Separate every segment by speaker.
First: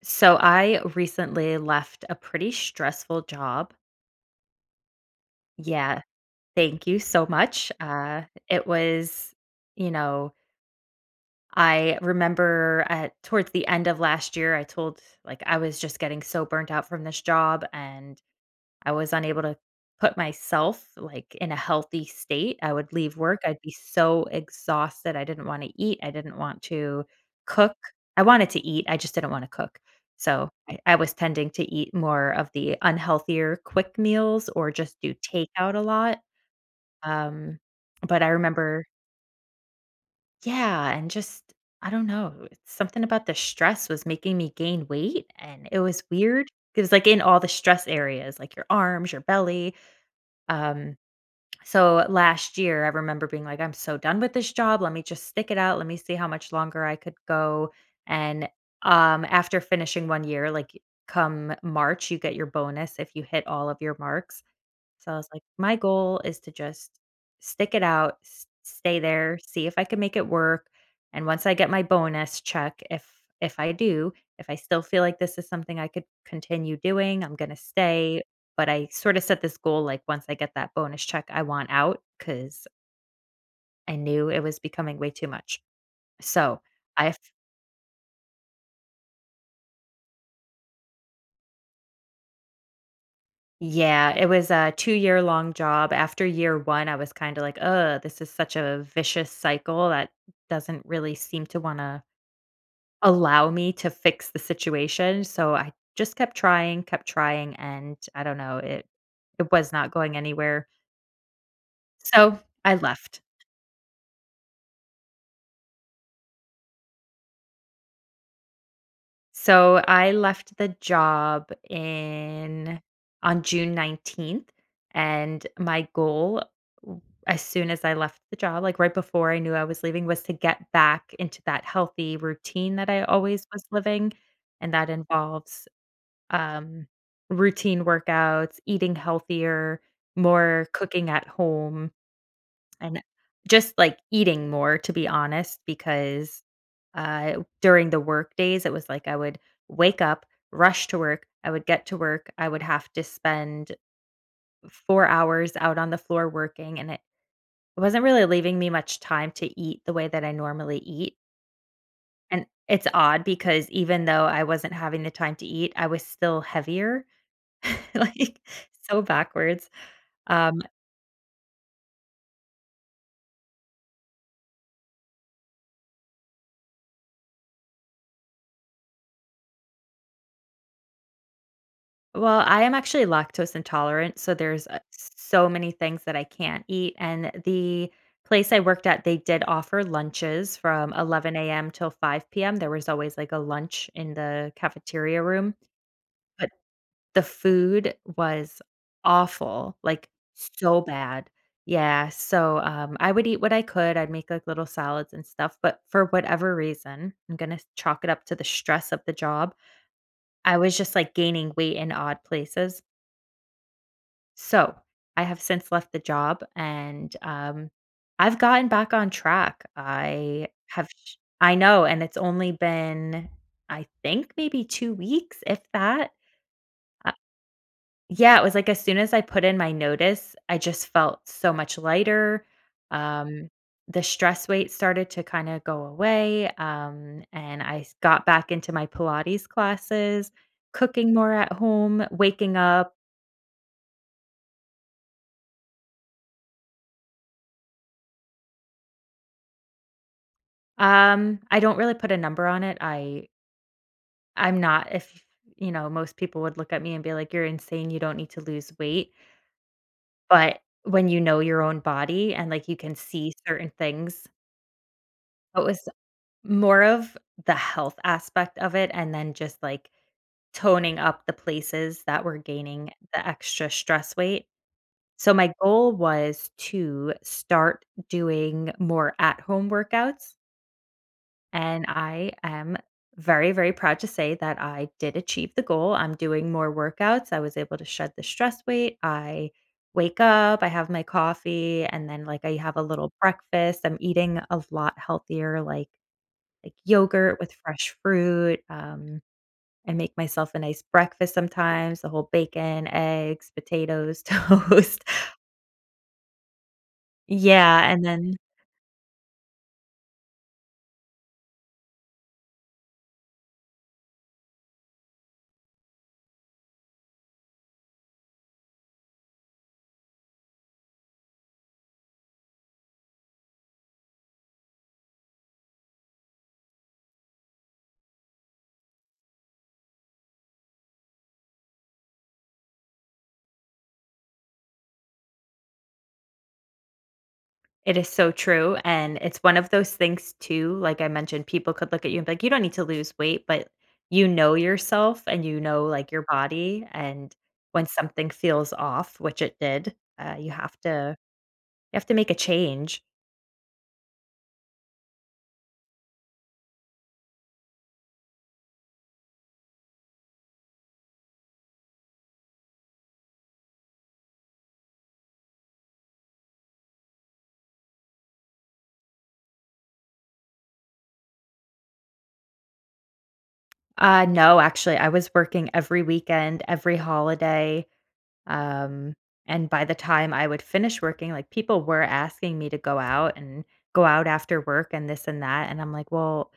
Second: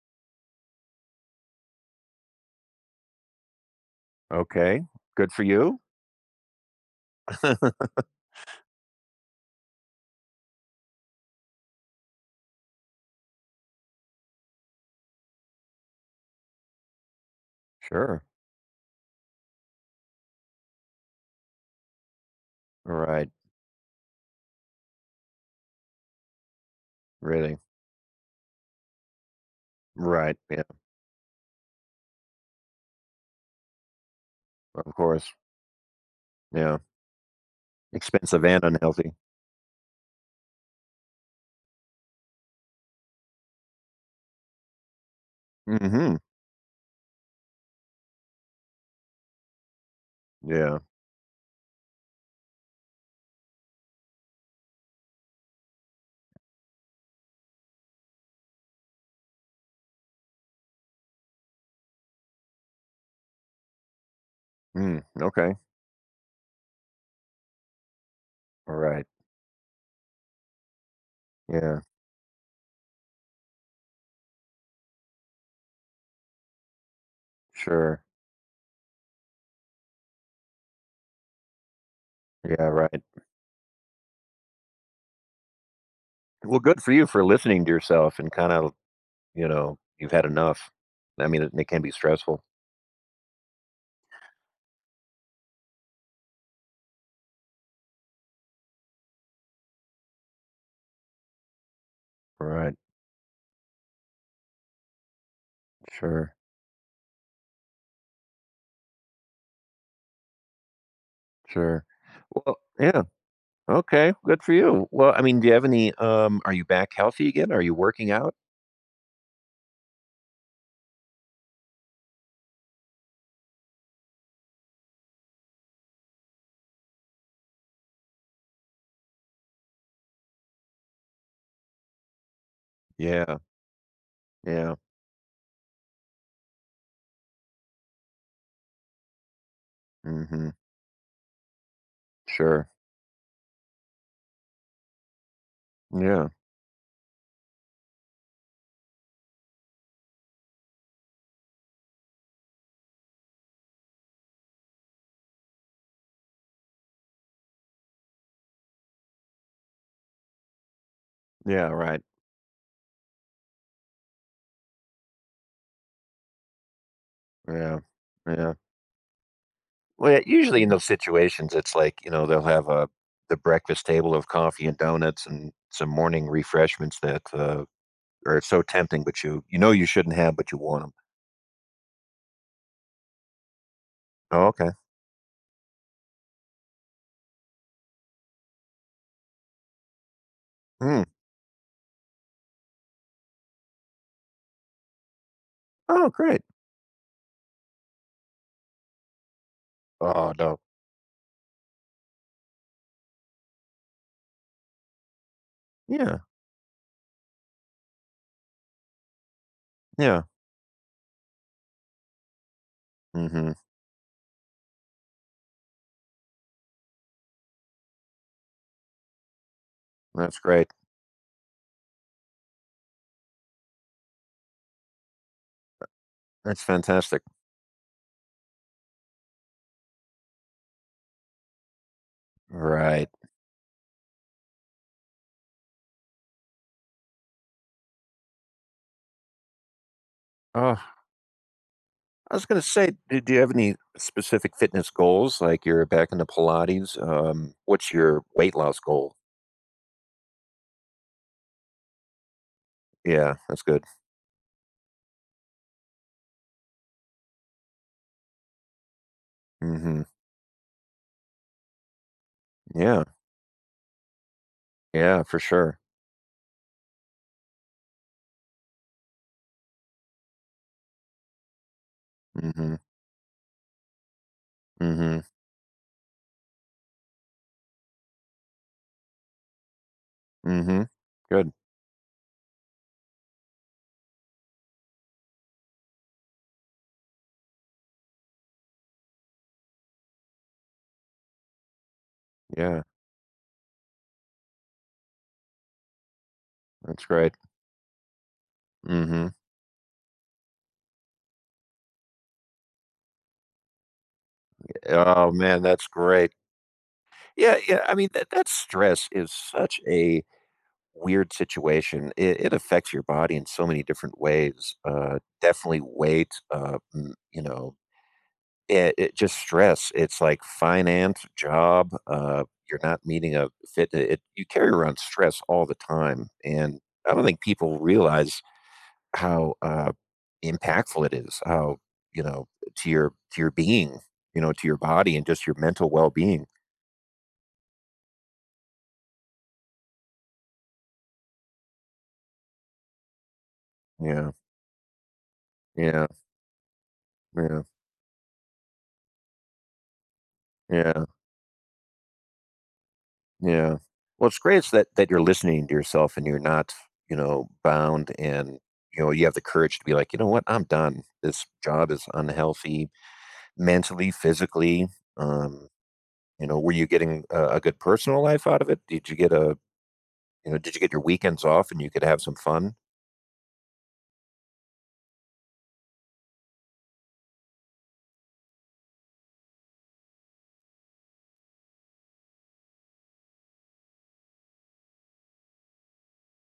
Speaker 1: So I recently left a pretty stressful job.
Speaker 2: Okay, good for you.
Speaker 1: Yeah, thank you so much. It was, you know, I remember at towards the end of last year, I told like I was just getting so burnt out from this job, and
Speaker 2: Sure.
Speaker 1: I was unable to put myself, like, in a healthy state. I would leave
Speaker 2: Right,
Speaker 1: work, I'd be so exhausted, I didn't wanna eat, I didn't want to
Speaker 2: really.
Speaker 1: cook. I wanted to eat, I just didn't wanna cook.
Speaker 2: Right,
Speaker 1: So,
Speaker 2: yeah,
Speaker 1: I was tending to eat more of the unhealthier quick meals or
Speaker 2: of
Speaker 1: just do
Speaker 2: course.
Speaker 1: takeout a lot,
Speaker 2: Yeah,
Speaker 1: um, but I
Speaker 2: expensive and
Speaker 1: remember.
Speaker 2: unhealthy.
Speaker 1: Yeah, and just, I don't know, something about the stress was making me gain weight, and it was
Speaker 2: Mhm,
Speaker 1: weird. It was, like, in all the stress areas, like your arms, your belly.
Speaker 2: yeah.
Speaker 1: um so last year, I remember being like, I'm so done with this job. Let me just stick it out. Let me see how much longer I could go. And after finishing one year, like come March, you get your bonus if you hit all of your marks.
Speaker 2: Mm,
Speaker 1: So I was like,
Speaker 2: okay.
Speaker 1: my goal is to just stick it out, stay
Speaker 2: Alright,
Speaker 1: there, see if I can make it work. And once I get
Speaker 2: yeah,
Speaker 1: my bonus check, if I do, if I still feel like this is something I could continue doing, I'm gonna
Speaker 2: sure.
Speaker 1: stay. But I sort of set this goal like once I get that bonus check, I want out because
Speaker 2: Yeah, right.
Speaker 1: I knew it was becoming way too much.
Speaker 2: Well,
Speaker 1: So
Speaker 2: good for you
Speaker 1: I,
Speaker 2: for
Speaker 1: f-
Speaker 2: listening to yourself and kinda, you've had enough. I mean, it can be stressful.
Speaker 1: yeah, it was a 2 year long job. After year one, I was kind of like, oh, this is such a vicious cycle that doesn't really seem to want to
Speaker 2: Right,
Speaker 1: allow me to fix the situation, so I just
Speaker 2: sure,
Speaker 1: kept trying, and I don't know, it was not going anywhere,
Speaker 2: sure.
Speaker 1: so
Speaker 2: Well,
Speaker 1: I
Speaker 2: yeah,
Speaker 1: left.
Speaker 2: okay, good for you. Well, I mean, do you have are you back healthy again? Are you working out?
Speaker 1: So, I left the job in on June 19th, and my goal w as soon as I left the job, like, right before I knew I was leaving, was to get back into that healthy routine that I
Speaker 2: Yeah,
Speaker 1: always was living, and
Speaker 2: yeah,
Speaker 1: that involves um, routine workouts, eating healthier,
Speaker 2: mhm,
Speaker 1: more cooking at home,
Speaker 2: sure.
Speaker 1: and just like eating more, to be honest,
Speaker 2: Yeah.
Speaker 1: because uh, during the work days, it was like I would wake up, rush to work, I would get to work, I would have to spend 4 hours out on the floor working, and it wasn't really leaving me much time to eat the way that I normally eat.
Speaker 2: Yeah, right.
Speaker 1: And it's odd because even though I wasn't having the time to eat, I was still heavier.
Speaker 2: Yeah.
Speaker 1: Like,
Speaker 2: Yeah.
Speaker 1: so backwards.
Speaker 2: Well, yeah,
Speaker 1: Um,
Speaker 2: usually in those situations, it's like, they'll have a the breakfast table of coffee and donuts and some morning refreshments that are so tempting, but you know you shouldn't have, but you want them.
Speaker 1: well, I am actually lactose intolerant, so
Speaker 2: Oh,
Speaker 1: there's,
Speaker 2: okay.
Speaker 1: so many things that I can't eat, and the place I worked at, they did offer lunches from
Speaker 2: Mm.
Speaker 1: 11 a.m. till 5 PM. There was always, like, a lunch in the cafeteria room,
Speaker 2: Oh, great.
Speaker 1: but the food was awful, like,
Speaker 2: Oh no.
Speaker 1: so bad. Yeah, so, I would eat what I could, I'd make, like, little salads and stuff, but for
Speaker 2: Yeah.
Speaker 1: whatever reason, I'm gonna chalk it up to the stress of the job.
Speaker 2: Yeah.
Speaker 1: I was just, like, gaining weight in odd places.
Speaker 2: Mm-hmm.
Speaker 1: So, I have since left the job and, I've gotten back on track.
Speaker 2: That's
Speaker 1: I
Speaker 2: great.
Speaker 1: have sh I know, and it's only been, I think, maybe 2 weeks, if that.
Speaker 2: That's
Speaker 1: Uh
Speaker 2: fantastic.
Speaker 1: yeah, it was, like, as soon as I put in my notice, I just felt so much lighter.
Speaker 2: Right.
Speaker 1: Um, the stress weight started to kinda go away, and I s got back into my Pilates classes,
Speaker 2: Oh,
Speaker 1: cooking more at home,
Speaker 2: I was
Speaker 1: waking
Speaker 2: gonna say,
Speaker 1: up.
Speaker 2: do you have any specific fitness goals? Like you're back into Pilates. What's your weight loss goal?
Speaker 1: I don't really put a number on it. I
Speaker 2: Yeah, that's good.
Speaker 1: I'm not. If, you know, most people would look at me and be like, "You're insane. You don't need to lose weight."
Speaker 2: Mhm.
Speaker 1: But when you know your own body and, like, you can
Speaker 2: Yeah.
Speaker 1: see certain things,
Speaker 2: Yeah, for
Speaker 1: it
Speaker 2: sure.
Speaker 1: was more of the health aspect of it and then just, like, toning up the places that were
Speaker 2: Mhm.
Speaker 1: gaining the extra stress weight.
Speaker 2: Mhm.
Speaker 1: So my goal was to start doing more at-home workouts.
Speaker 2: Mhm. Good.
Speaker 1: And I am very, very proud to say that I did achieve the goal. I'm doing more workouts. I was able to shed the stress weight. I wake up, I have my coffee, and then like I have
Speaker 2: Yeah.
Speaker 1: a little breakfast. I'm eating a lot healthier, like
Speaker 2: That's great.
Speaker 1: yogurt with fresh fruit.
Speaker 2: Mhm.
Speaker 1: I make myself a nice breakfast sometimes, the whole bacon, eggs, potatoes, toast.
Speaker 2: Oh, man, that's great. Yeah,
Speaker 1: Yeah.
Speaker 2: yeah, I
Speaker 1: And
Speaker 2: mean, that
Speaker 1: then
Speaker 2: that stress is such a weird situation. It affects your body in so many different ways. Definitely weight, it just stress. It's like finance, job, you're not meeting a fit, it you carry around stress all the time, and I don't think people realize how impactful it is, how you know to your being, to your body and just your mental well being.
Speaker 1: it is so true, and it's one of those things too, like I mentioned, people could look at you and be like, "You don't need to lose weight," but you
Speaker 2: Yeah,
Speaker 1: know yourself and you know,
Speaker 2: yeah,
Speaker 1: like, your body, and
Speaker 2: yeah,
Speaker 1: when something feels off, which it did, you have
Speaker 2: yeah,
Speaker 1: to make a change.
Speaker 2: yeah. Well, it's great it's that that you're listening to yourself and you're not bound and you know you have the courage to be like, you know what, I'm done. This job is unhealthy mentally, physically. Um, were you getting a good personal life out of it? Did you get your weekends off and you could have some fun?
Speaker 1: No, actually, I was working every weekend, every holiday, um, and by the time I would finish working, like, people were asking me to go out and go out after work and this and that, and I'm like, "Well,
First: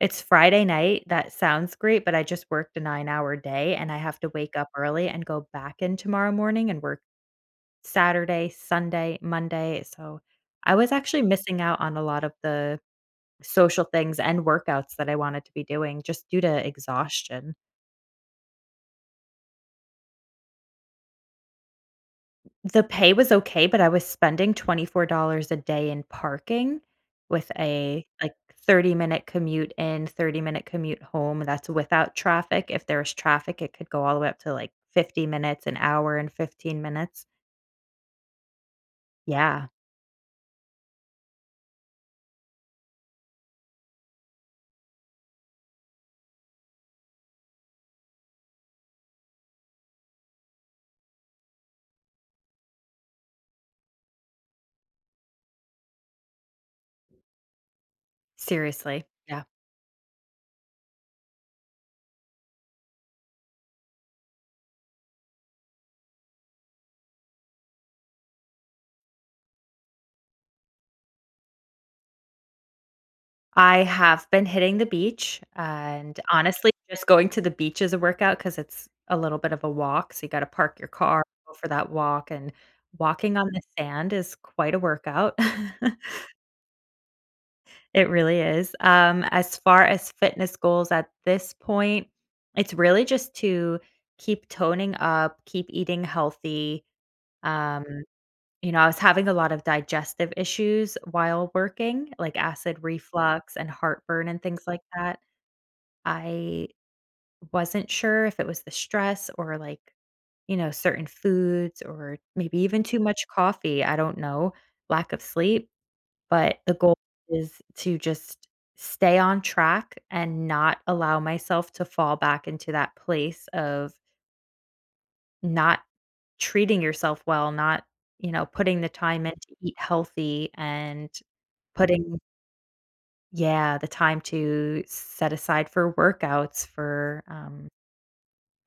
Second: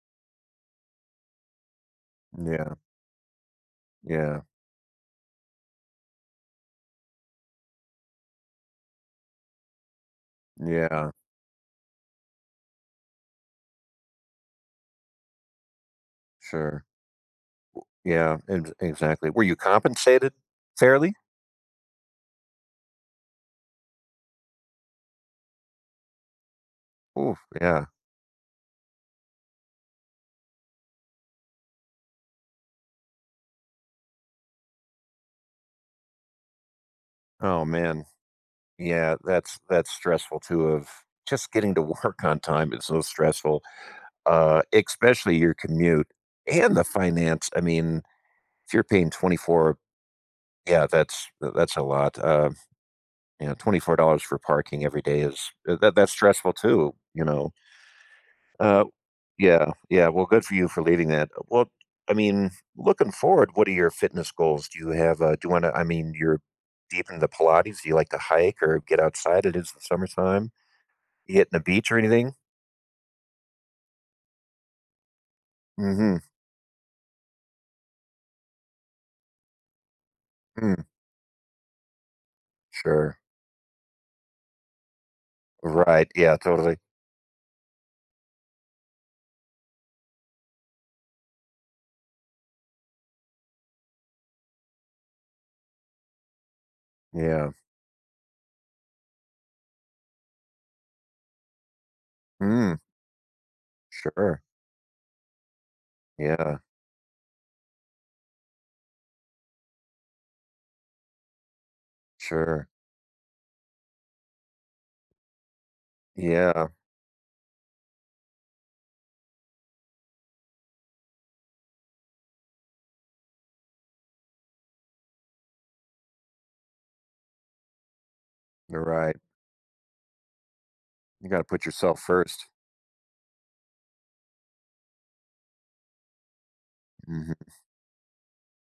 Speaker 1: it's Friday night, that sounds great, but I just
Speaker 2: Yeah,
Speaker 1: worked a 9-hour day, and I have to
Speaker 2: yeah,
Speaker 1: wake up early and go back in tomorrow morning and work Saturday, Sunday, Monday, so I was
Speaker 2: yeah.
Speaker 1: actually missing out on a lot of the social things and workouts that I wanted to be doing just due to
Speaker 2: Sure.
Speaker 1: exhaustion.
Speaker 2: Yeah, ex exactly. Were you compensated fairly?
Speaker 1: The pay was okay, but I was spending $24 a day in parking
Speaker 2: Ooh,
Speaker 1: with
Speaker 2: yeah.
Speaker 1: a, like, 30-minute commute in, 30-minute commute home, that's without traffic. If there was traffic, it could go all the way up to, like, 50 minutes, an hour and 15 minutes.
Speaker 2: Oh, man. Yeah, that's
Speaker 1: Yeah,
Speaker 2: that's stressful too of just getting to work on time is so stressful, especially your commute and the finance. I mean, if you're paying 24, yeah, that's a lot. $24 for parking every day is that's stressful too, you know? Uh
Speaker 1: seriously, yeah.
Speaker 2: Yeah, yeah. Well, good for you for leading that. Well, I mean, looking forward, what are your fitness goals? Do you have, do you want to, I mean, you're deep into Pilates. Do you like to hike or get outside? It is the summertime. You hitting the beach or anything?
Speaker 1: I have been hitting the beach,
Speaker 2: Mm-hmm.
Speaker 1: and honestly, just going to the beach is a workout because it's a little bit of a walk, so you gotta park
Speaker 2: Mm,
Speaker 1: your car, go for that walk, and
Speaker 2: sure.
Speaker 1: walking on the sand is quite a workout.
Speaker 2: Right. Yeah, totally.
Speaker 1: It really is. As far as fitness goals at this point, it's really just to keep toning up, keep eating healthy.
Speaker 2: Yeah.
Speaker 1: Um, you know, I was having a lot of digestive issues while working, like
Speaker 2: Mm,
Speaker 1: acid reflux and heartburn
Speaker 2: sure.
Speaker 1: and things like that.
Speaker 2: Yeah.
Speaker 1: I wasn't sure if it was the stress or like, you know, certain foods or maybe
Speaker 2: Sure.
Speaker 1: even too much coffee. I don't know, lack of sleep. But
Speaker 2: Yeah.
Speaker 1: the goal is to just stay on track and not allow myself to fall back into that place of not treating yourself well, not, you know,
Speaker 2: You're
Speaker 1: putting the
Speaker 2: right.
Speaker 1: time in to eat healthy and
Speaker 2: You got to put yourself
Speaker 1: putting,
Speaker 2: 1st.
Speaker 1: yeah, the time to set aside for workouts for.
Speaker 2: Hmm.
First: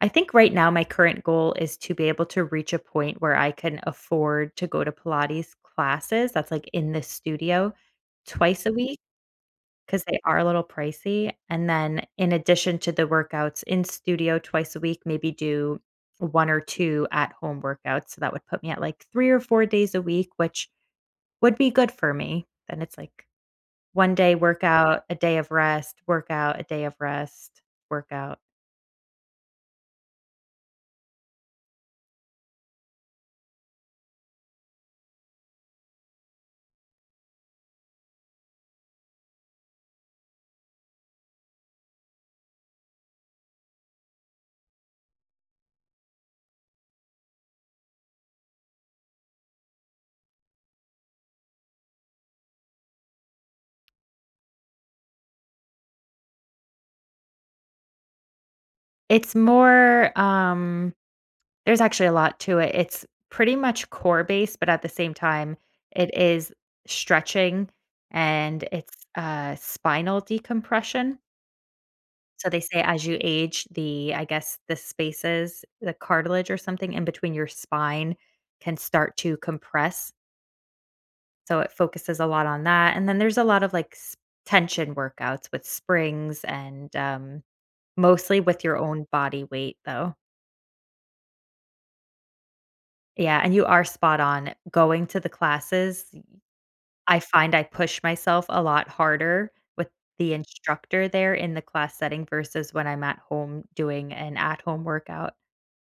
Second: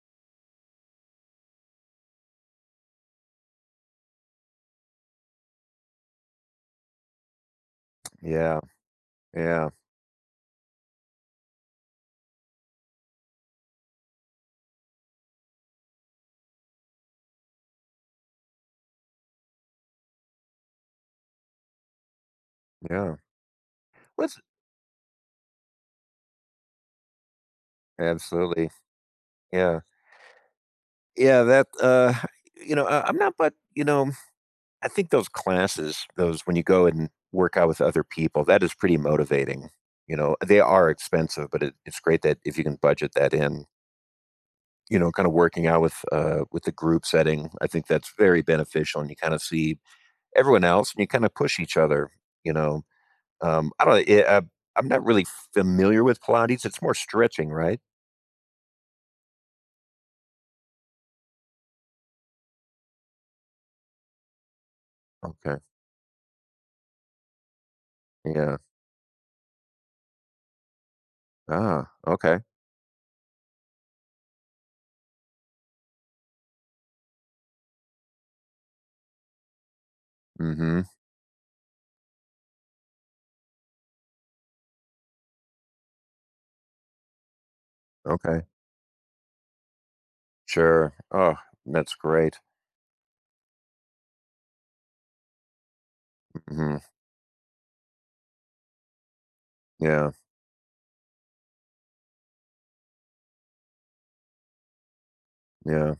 Speaker 1: I think right now my current goal is to be able to reach a point where I can afford to go to Pilates classes that's, like, in the studio
Speaker 2: Yeah.
Speaker 1: twice a week.
Speaker 2: Yeah.
Speaker 1: 'Cause they are a little pricey, and then in addition to the workouts in studio twice a week, maybe do 1 or 2 at home workouts, so that would put me at, like, 3 or 4 days a week, which would be good for me. Then it's
Speaker 2: Yeah.
Speaker 1: like 1 day
Speaker 2: Let's
Speaker 1: workout, a day of rest, workout, a day of rest, workout.
Speaker 2: Absolutely. Yeah. Yeah. That, I'm not, but I think those classes, those when you go and work out with other people, that is pretty motivating. You know, they are expensive, but it's great that if you can budget that in, kind of working out with the group setting, I think that's very beneficial, and you kind of see everyone else, and you kind of push each other. You know, I don't. I'm not really familiar with Pilates. It's more stretching, right?
Speaker 1: It's more, there's actually a lot to it. It's pretty much core based, but at the same time,
Speaker 2: Okay.
Speaker 1: it is stretching
Speaker 2: Yeah.
Speaker 1: and it's, spinal decompression.
Speaker 2: Ah. Okay.
Speaker 1: So they say as you age, the I guess the spaces, the cartilage or something in between your spine can start to compress.
Speaker 2: Mm-hmm.
Speaker 1: So it focuses a lot on that. And then there's a lot of like tension workouts with springs and mostly
Speaker 2: Okay.
Speaker 1: with your own body weight, though.
Speaker 2: Sure. Oh, that's great.
Speaker 1: Yeah. And you are spot on going to the classes.
Speaker 2: Mm-hmm.
Speaker 1: I find I push myself a lot harder with
Speaker 2: Yeah.
Speaker 1: the instructor there in the class setting versus when I'm at home doing an at home workout.
Speaker 2: Yeah.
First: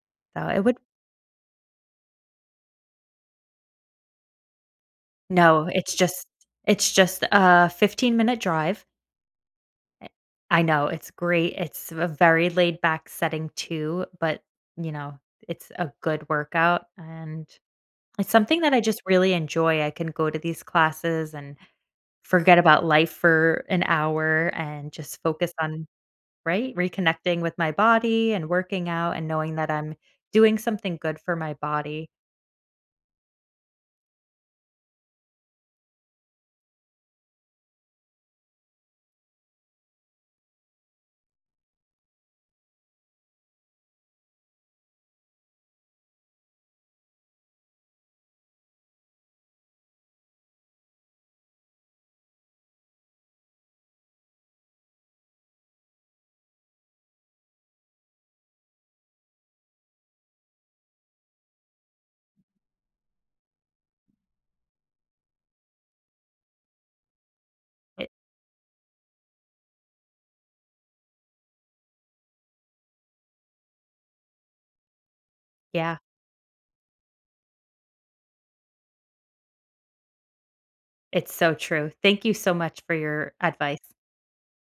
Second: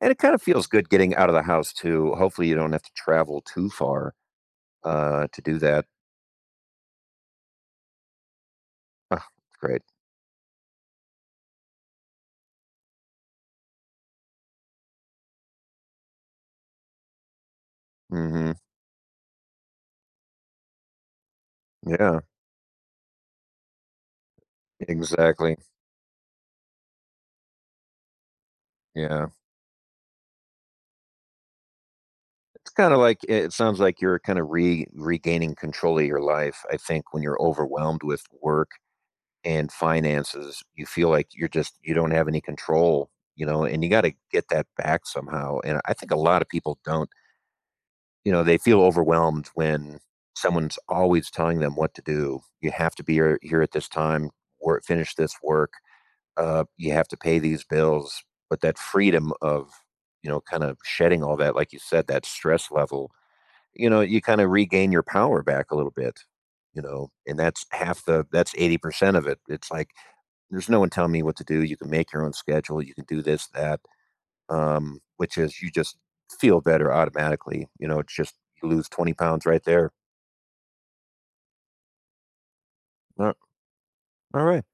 Speaker 2: And it kind of
Speaker 1: So it
Speaker 2: feels
Speaker 1: would
Speaker 2: good getting out of the house too. Hopefully, you don't have to travel too far to do
Speaker 1: No,
Speaker 2: that.
Speaker 1: it's just a 15-minute drive.
Speaker 2: Ah, it's great.
Speaker 1: Eh I know, it's great, it's a very laid back setting too, but, you know, it's a good workout, and it's
Speaker 2: Hmm.
Speaker 1: something that I just really enjoy. I can go to these classes and
Speaker 2: Yeah,
Speaker 1: forget about life for an hour and just focus
Speaker 2: exactly.
Speaker 1: on. Right? Reconnecting with my body and working out
Speaker 2: Yeah,
Speaker 1: and knowing that I'm doing something good for my body.
Speaker 2: it's kind of like it sounds like you're kind of re regaining control of your life. I think when you're overwhelmed with work and finances, you feel like you don't have any control, and you got to get that back somehow. And I think a lot of people don't. They feel overwhelmed when someone's always telling them what to do. You have to be here, here at this time, work, finish this work. You have to pay these bills. But that freedom of, kind of shedding all that, like you said, that stress level, you kind of regain your power back a little bit, and that's
Speaker 1: It
Speaker 2: that's 80% of it. It's like, there's no one telling me what to do. You can make your own schedule. You can do this, that which is you just
Speaker 1: Yeah,
Speaker 2: feel better automatically. You know, it's just you lose 20 pounds right there.
Speaker 1: it's so true. Thank you so much for
Speaker 2: Uh,
Speaker 1: your advice.
Speaker 2: All right.